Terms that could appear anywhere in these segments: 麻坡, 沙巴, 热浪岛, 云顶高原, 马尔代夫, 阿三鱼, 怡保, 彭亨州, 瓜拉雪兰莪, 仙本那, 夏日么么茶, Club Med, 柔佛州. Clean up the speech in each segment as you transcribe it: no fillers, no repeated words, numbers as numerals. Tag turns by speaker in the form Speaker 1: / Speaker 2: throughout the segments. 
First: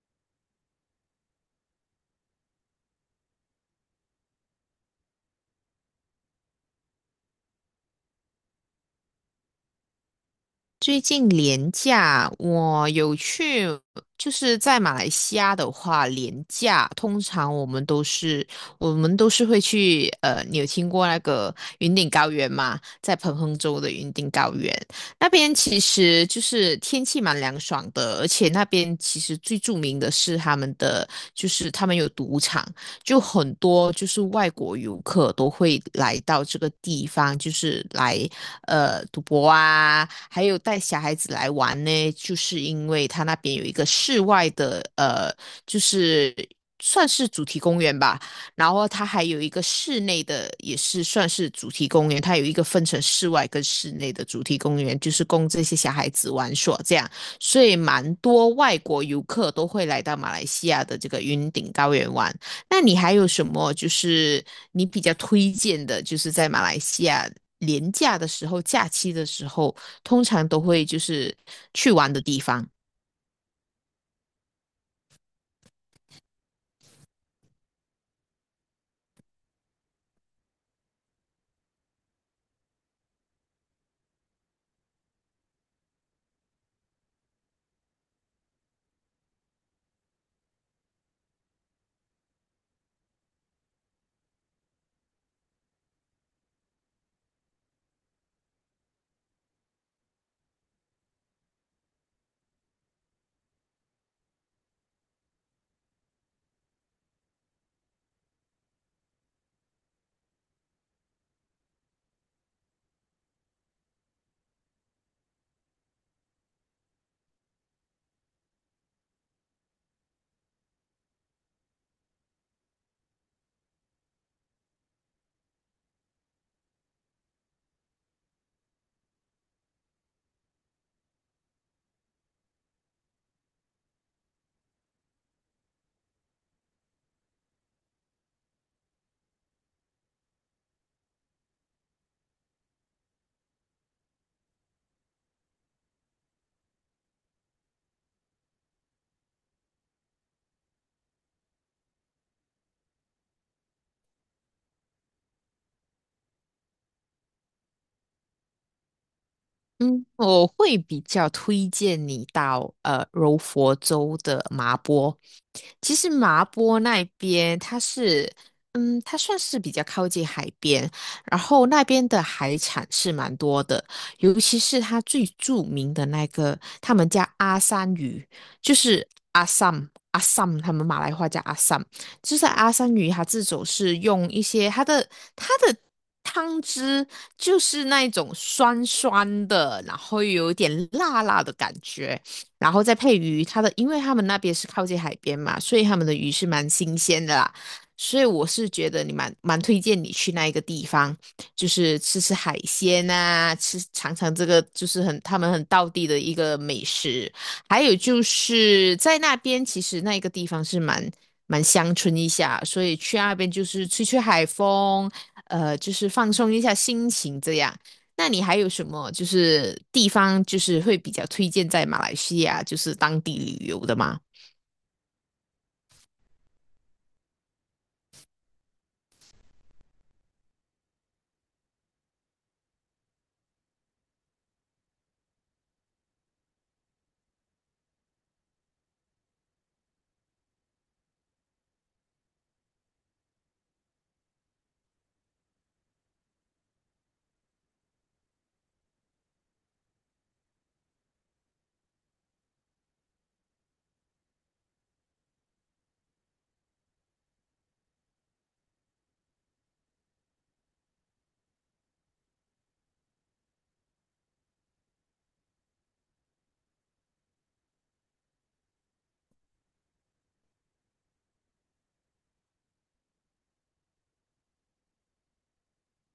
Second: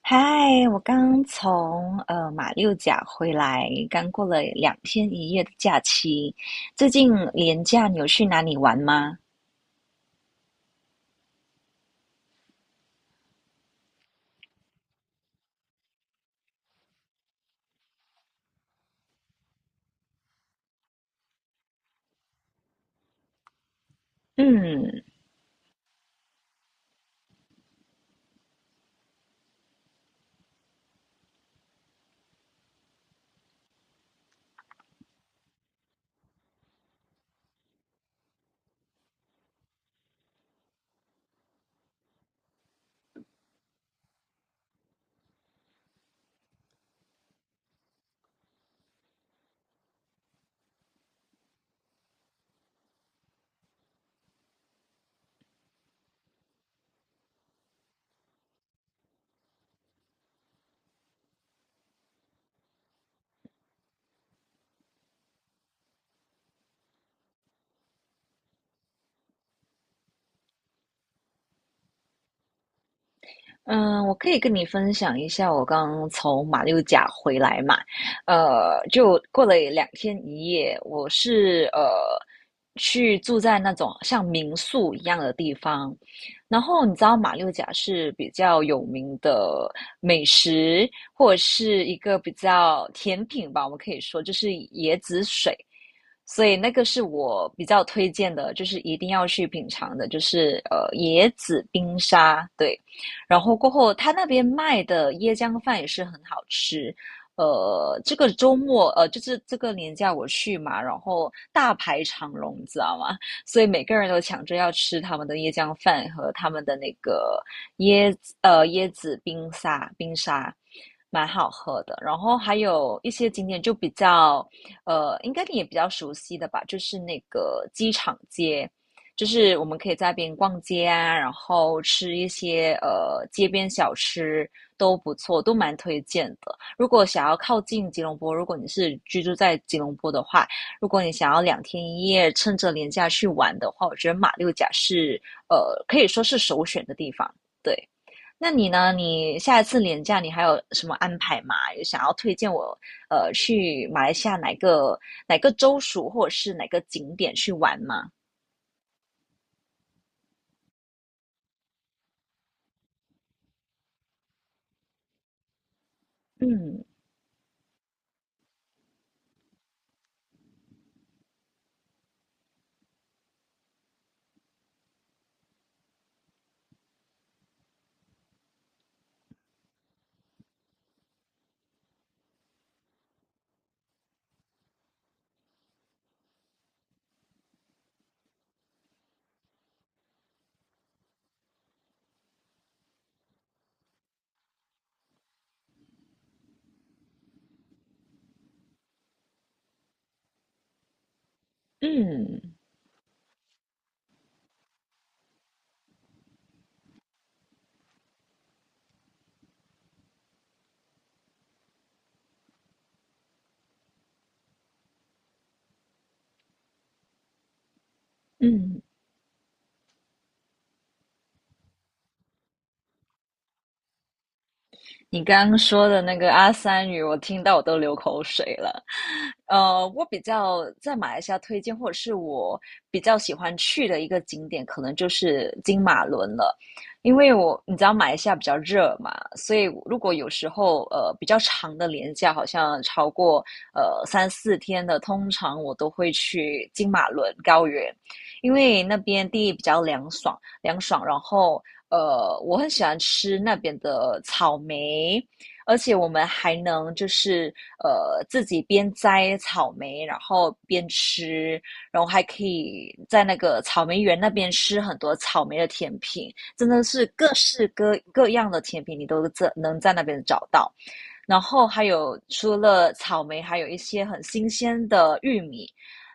Speaker 1: 嗨，我刚从马六甲回来，刚过了两天一夜的假期。最近连假你有去哪里玩吗？
Speaker 2: 最近廉价，我有去，就是在马来西亚的话，廉价通常我们都是会去，你有听过那个云顶高原吗？在彭亨州的云顶高原
Speaker 1: 嗯
Speaker 2: 那边，其实就是天气蛮凉爽的，而且那边其实最著名的是他们的，就是他们有赌场，就很多就是外国游客都会来到这个地方，就是来赌博啊，还有带小孩子来玩呢，就是因为它那边有一个室外的就是算是主题公园吧，然后它还有一个室内的，也是算是主题公园，它有一个分成室外跟室内的主题公园，就是供这些小孩子玩耍这样。所以蛮多外国游客都会来到马来西亚的这个云顶高原玩。那你还有什么就是你比较推荐的，就是在马来西亚廉价的时候、假期的时候，通常都会就是去玩的地方？
Speaker 1: 嗯，我可以跟你分享一下我刚从马六甲回来嘛，就过了两天一夜，我是去住在那种像民宿一样的地方，然后你知道马六甲是比较有名的美食，或者是一个比较甜品吧，我们可以说就是椰子水，所以那个是我比较推荐的，就是一定要去品尝的，就是椰子冰沙，对。然后过后他那边卖的椰浆饭也是很好吃。这个周末就是这个年假我去嘛，然后大排长龙，你知道吗？所以每个人都抢着要吃他们的椰浆饭和他们的那个椰椰子冰沙，蛮好喝的。然后还有一些景点就比较应该你也比较熟悉的吧，就是那个机场街，就是我们可以在那边逛街啊，然后吃一些街边小吃都不错，都蛮推荐的。如果想要靠近吉隆坡，如果你是居住在吉隆坡的话，如果你想要两天一夜趁着年假去玩的话，我觉得马六甲是呃可以说是首选的地方。对，那你呢？你下一次年假你还有什么安排吗？有想要推荐我去马来西亚哪个州属或者是哪个景点去玩吗？
Speaker 2: 嗯，我会比较推荐你到柔佛州的麻波，其实麻坡
Speaker 1: 嗯。
Speaker 2: 那边它是，嗯，它算是比较靠近海边，然后那边的海产是蛮多的，尤其是它最著名的那个，他们叫阿三鱼，就是阿三阿三，他们马来话叫阿三，就是阿三鱼，它这种是用一些它的汤汁，就是那一种酸酸的，然后有一点辣辣的感觉，然后再配鱼，它的，因为他们那边是靠近海边嘛，所以他们的鱼是蛮新鲜的啦，所以我是觉得你蛮推荐你去那一个地方，就是吃吃
Speaker 1: 嗯
Speaker 2: 海鲜啊，吃尝尝这个就是很他们很道地的一个美食，还有就是在那边其实那一个地方是蛮乡村一下，所以去那边就是吹吹海风，就是放松一下心情这样。那你还有
Speaker 1: 嗯，
Speaker 2: 什么就是地方就是会比较推荐在马来西亚就是当地旅游的吗？
Speaker 1: 你刚刚说的那个阿三语，我听到我都流口水了。我比较在马来西亚推荐，或者是我比较喜欢去的一个景点，可能就是金马伦了。因为我你知道马来西亚比较热嘛，所以如果有时候比较长的连假，好像超过三四天的，通常我都会去金马伦高原，因为那边地比较凉爽，凉爽，然后我很喜欢吃那边的草莓，而且我们还能就是自己边摘草莓，然后边吃，然后还可以在那个草莓园那边吃很多草莓的甜品，真的是各式各样的甜品，你都能在那边找到。然后还有除了草莓，还有一些很新鲜的玉米，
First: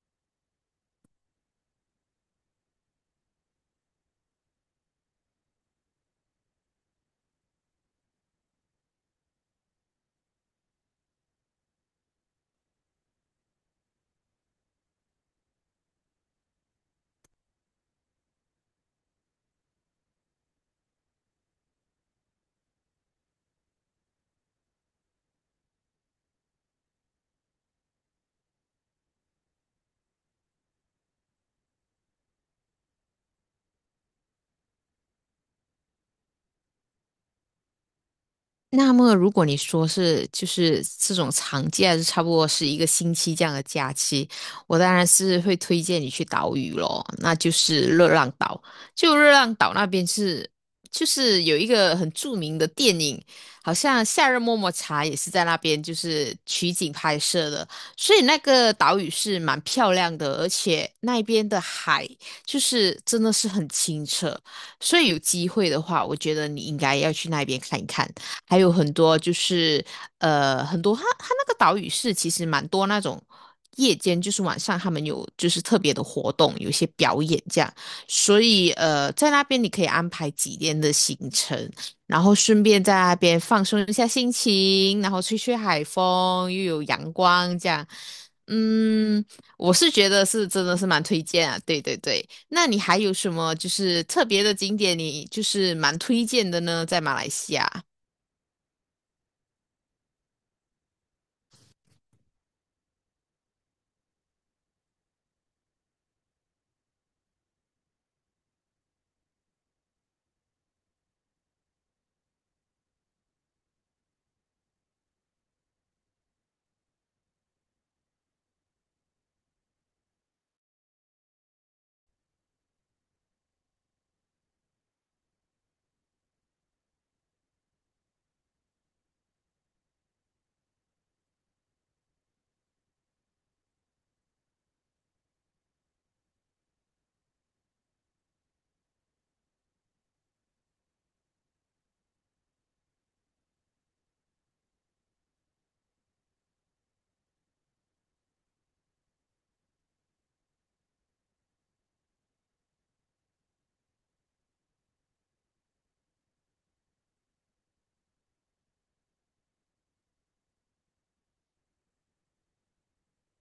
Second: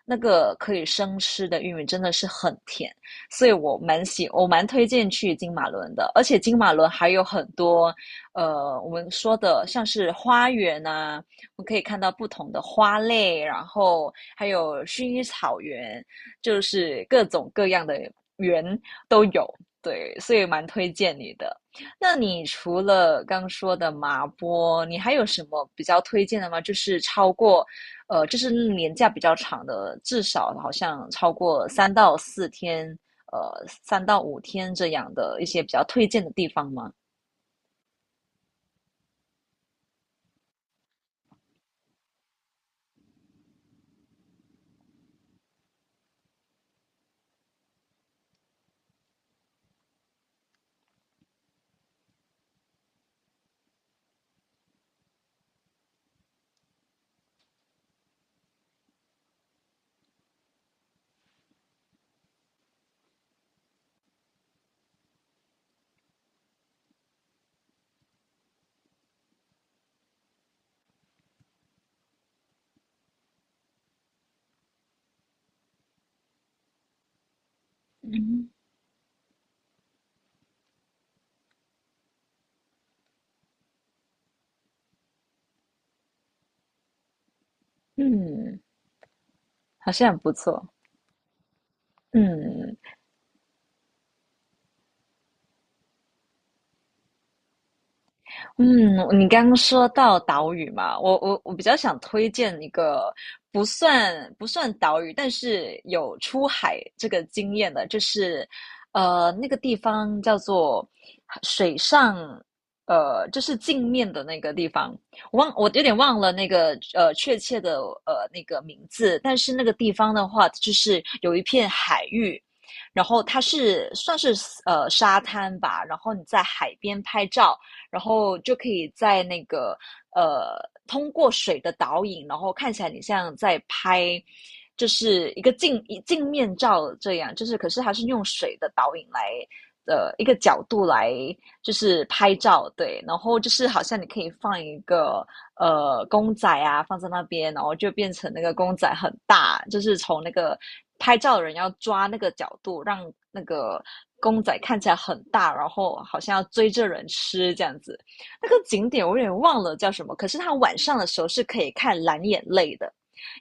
Speaker 1: 那个可以生吃的玉米真的是很甜，所以我蛮推荐去金马伦的。而且金马伦还有很多，我们说的像是花园啊，我们可以看到不同的花类，然后还有薰衣草园，就是各种各样的园都有。对，所以蛮推荐你的。那你除了刚说的麻波，你还有什么比较推荐的吗？就是超过，就是年假比较长的，至少好像超过三到四天，三到五天这样的一些比较推荐的地方吗？
Speaker 2: 那么，如果你说是就是这种长假，就差不多是一个星期这样的假期，我当然是会推荐你去岛屿咯，那就是热浪岛。就热浪岛那边是，就是有一个很著名的电影，好像《夏日么么茶》也是在那边就是取景拍摄的，所以那个岛屿是蛮漂亮的，而且那边的海就是真的是很清澈，所以有机会的话，我觉得你应该要去那边看一看。还有很多就是很多它那个岛屿是其实蛮多那种夜间就是晚上他们有就是特别的活动，有一些表演这样，所以在那边你可以安排几天的行程，然后顺便在那边放松一下心情，然后吹吹海风，又有阳光这样。
Speaker 1: 嗯，
Speaker 2: 嗯，我
Speaker 1: 好
Speaker 2: 是觉
Speaker 1: 像很
Speaker 2: 得
Speaker 1: 不
Speaker 2: 是真
Speaker 1: 错。
Speaker 2: 的是蛮推荐啊，对对对。那
Speaker 1: 嗯，
Speaker 2: 你还有什么就是特别的景点，你就是蛮推荐的呢？在马来西亚。
Speaker 1: 嗯，你刚刚说到岛屿嘛，我比较想推荐一个不算岛屿，但是有出海这个经验的，就是那个地方叫做水上，就是镜面的那个地方，我有点忘了那个确切的那个名字，但是那个地方的话，就是有一片海域。然后它是算是沙滩吧，然后你在海边拍照，然后就可以在那个呃通过水的导影，然后看起来你像在拍。就是一个镜面照这样，就是可是它是用水的导影来一个角度来就是拍照，对，然后就是好像你可以放一个公仔啊放在那边，然后就变成那个公仔很大，就是从那个拍照的人要抓那个角度，让那个公仔看起来很大，然后好像要追着人吃这样子。那个景点我有点忘了叫什么，可是它晚上的时候是可以看蓝眼泪的。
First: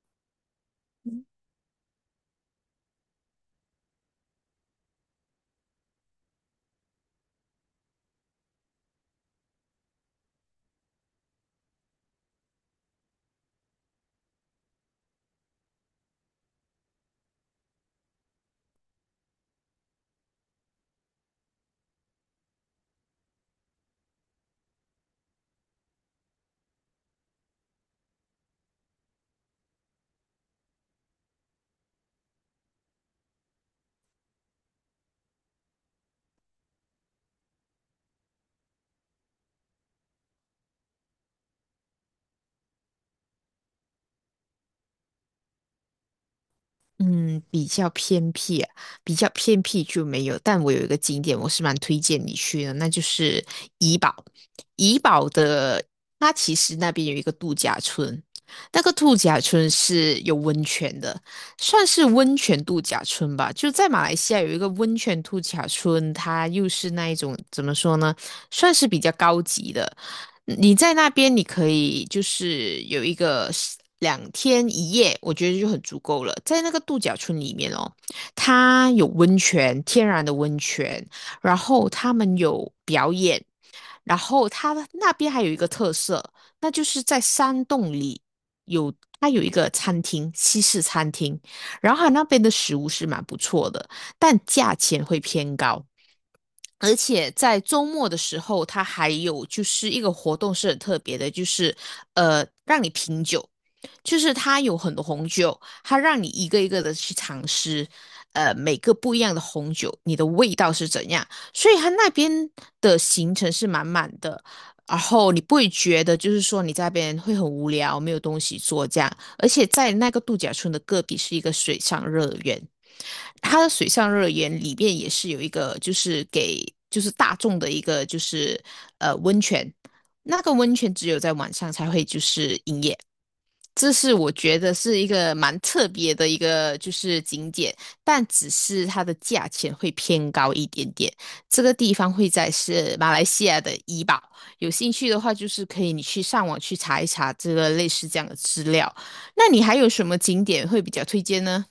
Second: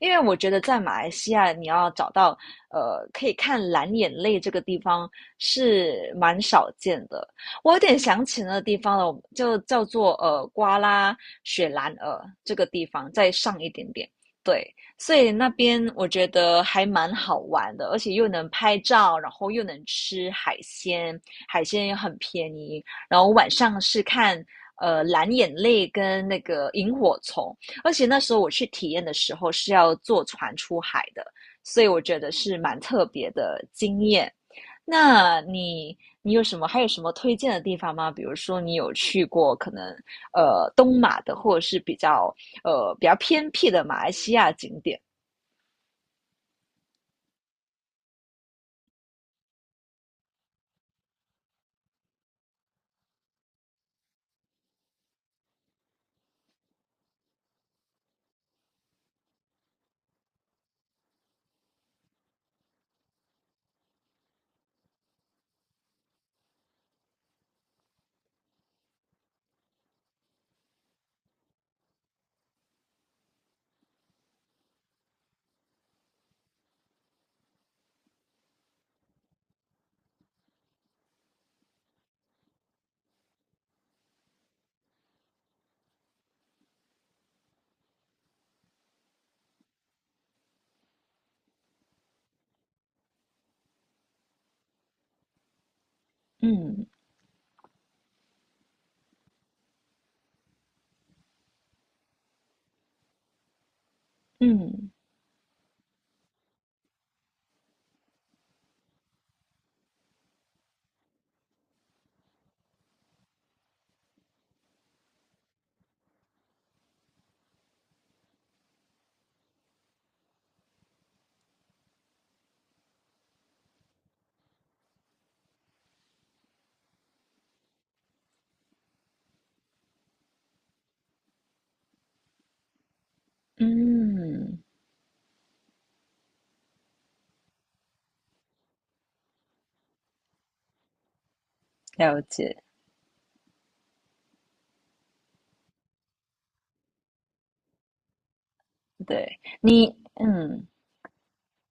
Speaker 1: 因为我觉得在马来西亚，你要找到可以看蓝眼泪这个地方是蛮少见的，我有点想起那个地方了，就叫做瓜拉雪兰莪这个地方，再上一点点。对，所以那边我觉得还蛮好玩的，而且又能拍照，然后又能吃海鲜，海鲜也很便宜。然后晚上是看蓝眼泪跟那个萤火虫，而且那时候我去体验的时候是要坐船出海的，所以我觉得是蛮特别的经验。那你你有什么还有什么推荐的地方吗？比如说你有去过可能东马的，或者是比较比较偏僻的马来西亚景点？
Speaker 2: 嗯，比较偏僻啊，比较偏僻就没有。但我有一个景点，我是蛮推荐你去的，那就是怡保。怡保的，它其实那边有一个度假村，那个度假村是有温泉的，算是温泉度假村吧。就在马来西亚有一个温泉度假村，它又是那一种怎么说呢，算是比较高级的。你在那边，你可以就是有一个是两天一夜，我觉得就很足够了。在那个度假村里面哦，它有温泉，天然的温泉，然后他们有表演，然后它那边还有一个特色，那就是在山洞里有它有一个餐厅，西式餐厅，然后它那边的食物是蛮不错的，但价钱会偏高。
Speaker 1: 嗯
Speaker 2: 而且在周末的时候，它还有就是一个活动是很特别的，就是让你品酒，就是它有
Speaker 1: 嗯
Speaker 2: 很多红酒，它让你一个一个的去尝试，每个不一样的红酒，你的味道是怎样。所以它那边的行程是满满的，然后你不会觉得就是说你在那边会很无聊，没有东西做这样。而且在那个度假村的隔壁是一个水上乐园，它的水上乐园里面也是有一个，就是给就是大众的一个就是温泉，那个温泉只有在晚上才会就是营业，这是我觉
Speaker 1: 嗯，
Speaker 2: 得是一个蛮特别的一个就是景点，但只是它的价钱会偏高一点点。这个地方
Speaker 1: 了
Speaker 2: 会在
Speaker 1: 解。
Speaker 2: 是马来西亚的怡保，有兴趣的话就是可以你去上网去查一查这个类似这样的资料。
Speaker 1: 对
Speaker 2: 那你还有
Speaker 1: 你，
Speaker 2: 什么景
Speaker 1: 嗯，
Speaker 2: 点会比较推荐呢？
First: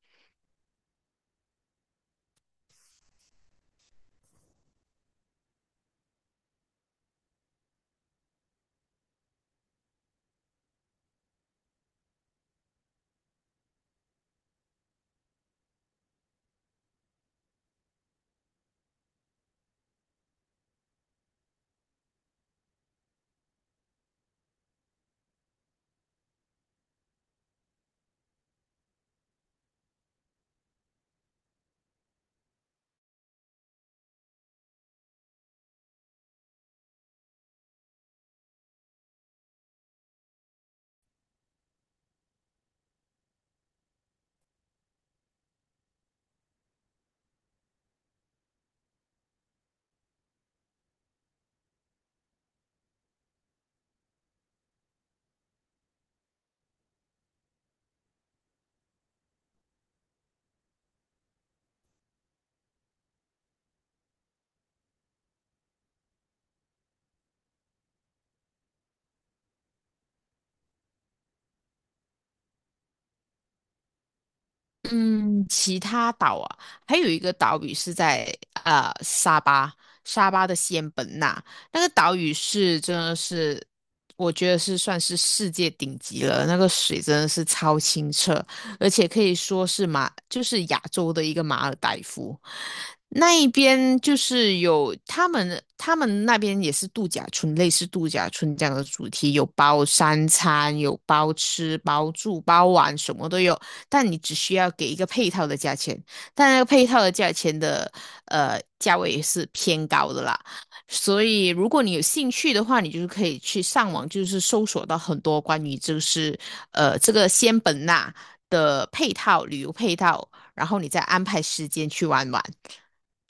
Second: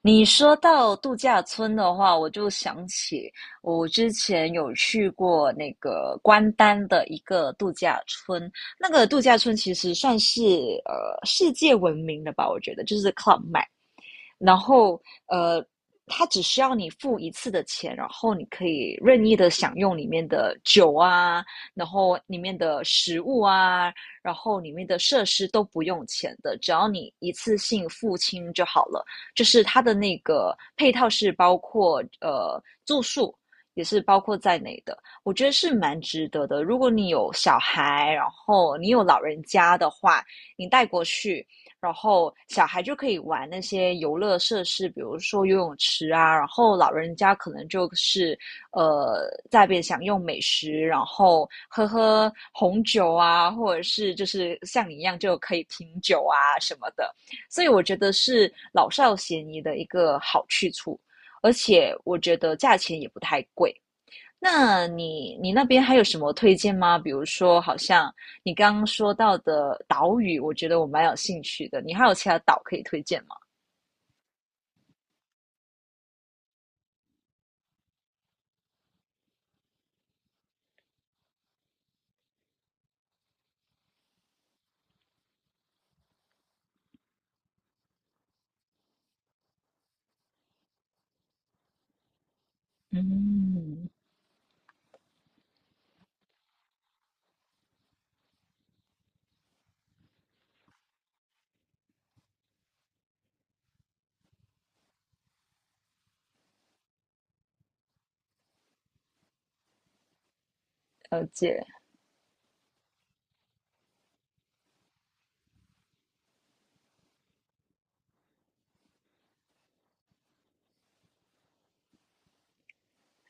Speaker 1: 你说到度假村的话，我就想起我之前有去过那个关丹的一个度假村，那个度假村其实算是世界闻名的吧，我觉得就是 Club Med。然后呃，它只需要你付一次的钱，然后你可以任意的享用里面的酒啊，然后里面的食物啊，然后里面的设施都不用钱的，只要你一次性付清就好了。就是它的那个配套是包括住宿。也是包括在内的，我觉得是蛮值得的。如果你有小孩，然后你有老人家的话，你带过去，然后小孩就可以玩那些游乐设施，比如说游泳池啊，然后老人家可能就是在那边享用美食，然后喝喝红酒啊，或者是就是像你一样就可以品酒啊什么的，所以我觉得是老少咸宜的一个好去处，而且我觉得价钱也不太贵。那你你那边还有什么推荐吗？比如说，好像你刚刚说到的岛屿，我觉得我蛮有兴趣的。你还有其他岛可以推荐吗？
Speaker 2: 嗯，其他岛啊，还有一个岛屿是在沙巴，沙巴的仙本那，那个岛屿是真的是，我觉得是算是世界顶级了，那个水真的是超清澈，而且可以说是马，就是亚洲的一个马尔代夫。那一
Speaker 1: 嗯，
Speaker 2: 边就是有他们，他们那边也是度假村，类似度假村这样的主题，有包三餐，有包吃包住包玩，什么都有。但你只需要给一个配套的价钱，但那个配套的价钱的价位也是偏高的啦。所
Speaker 1: 了
Speaker 2: 以
Speaker 1: 解。
Speaker 2: 如果你有兴趣的话，你就是可以去上网，就是搜索到很多关于就是这个仙本那的配套旅游配套，然后你再安排时间去玩玩。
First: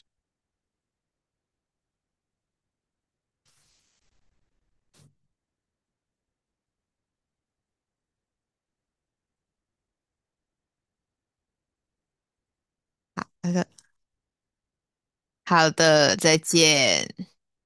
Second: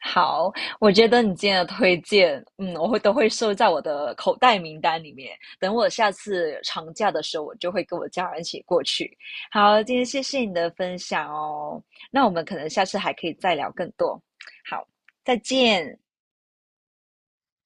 Speaker 1: 好，我觉得你今天的推荐，嗯，我会都会收在我的口袋名单里面。等我下次长假的时候，我就会跟我家人一起过去。好，今天谢谢你的分享哦。那我们可能下次还可以
Speaker 2: 好
Speaker 1: 再
Speaker 2: 的，
Speaker 1: 聊更多。好，再
Speaker 2: 好
Speaker 1: 见。
Speaker 2: 的，再见。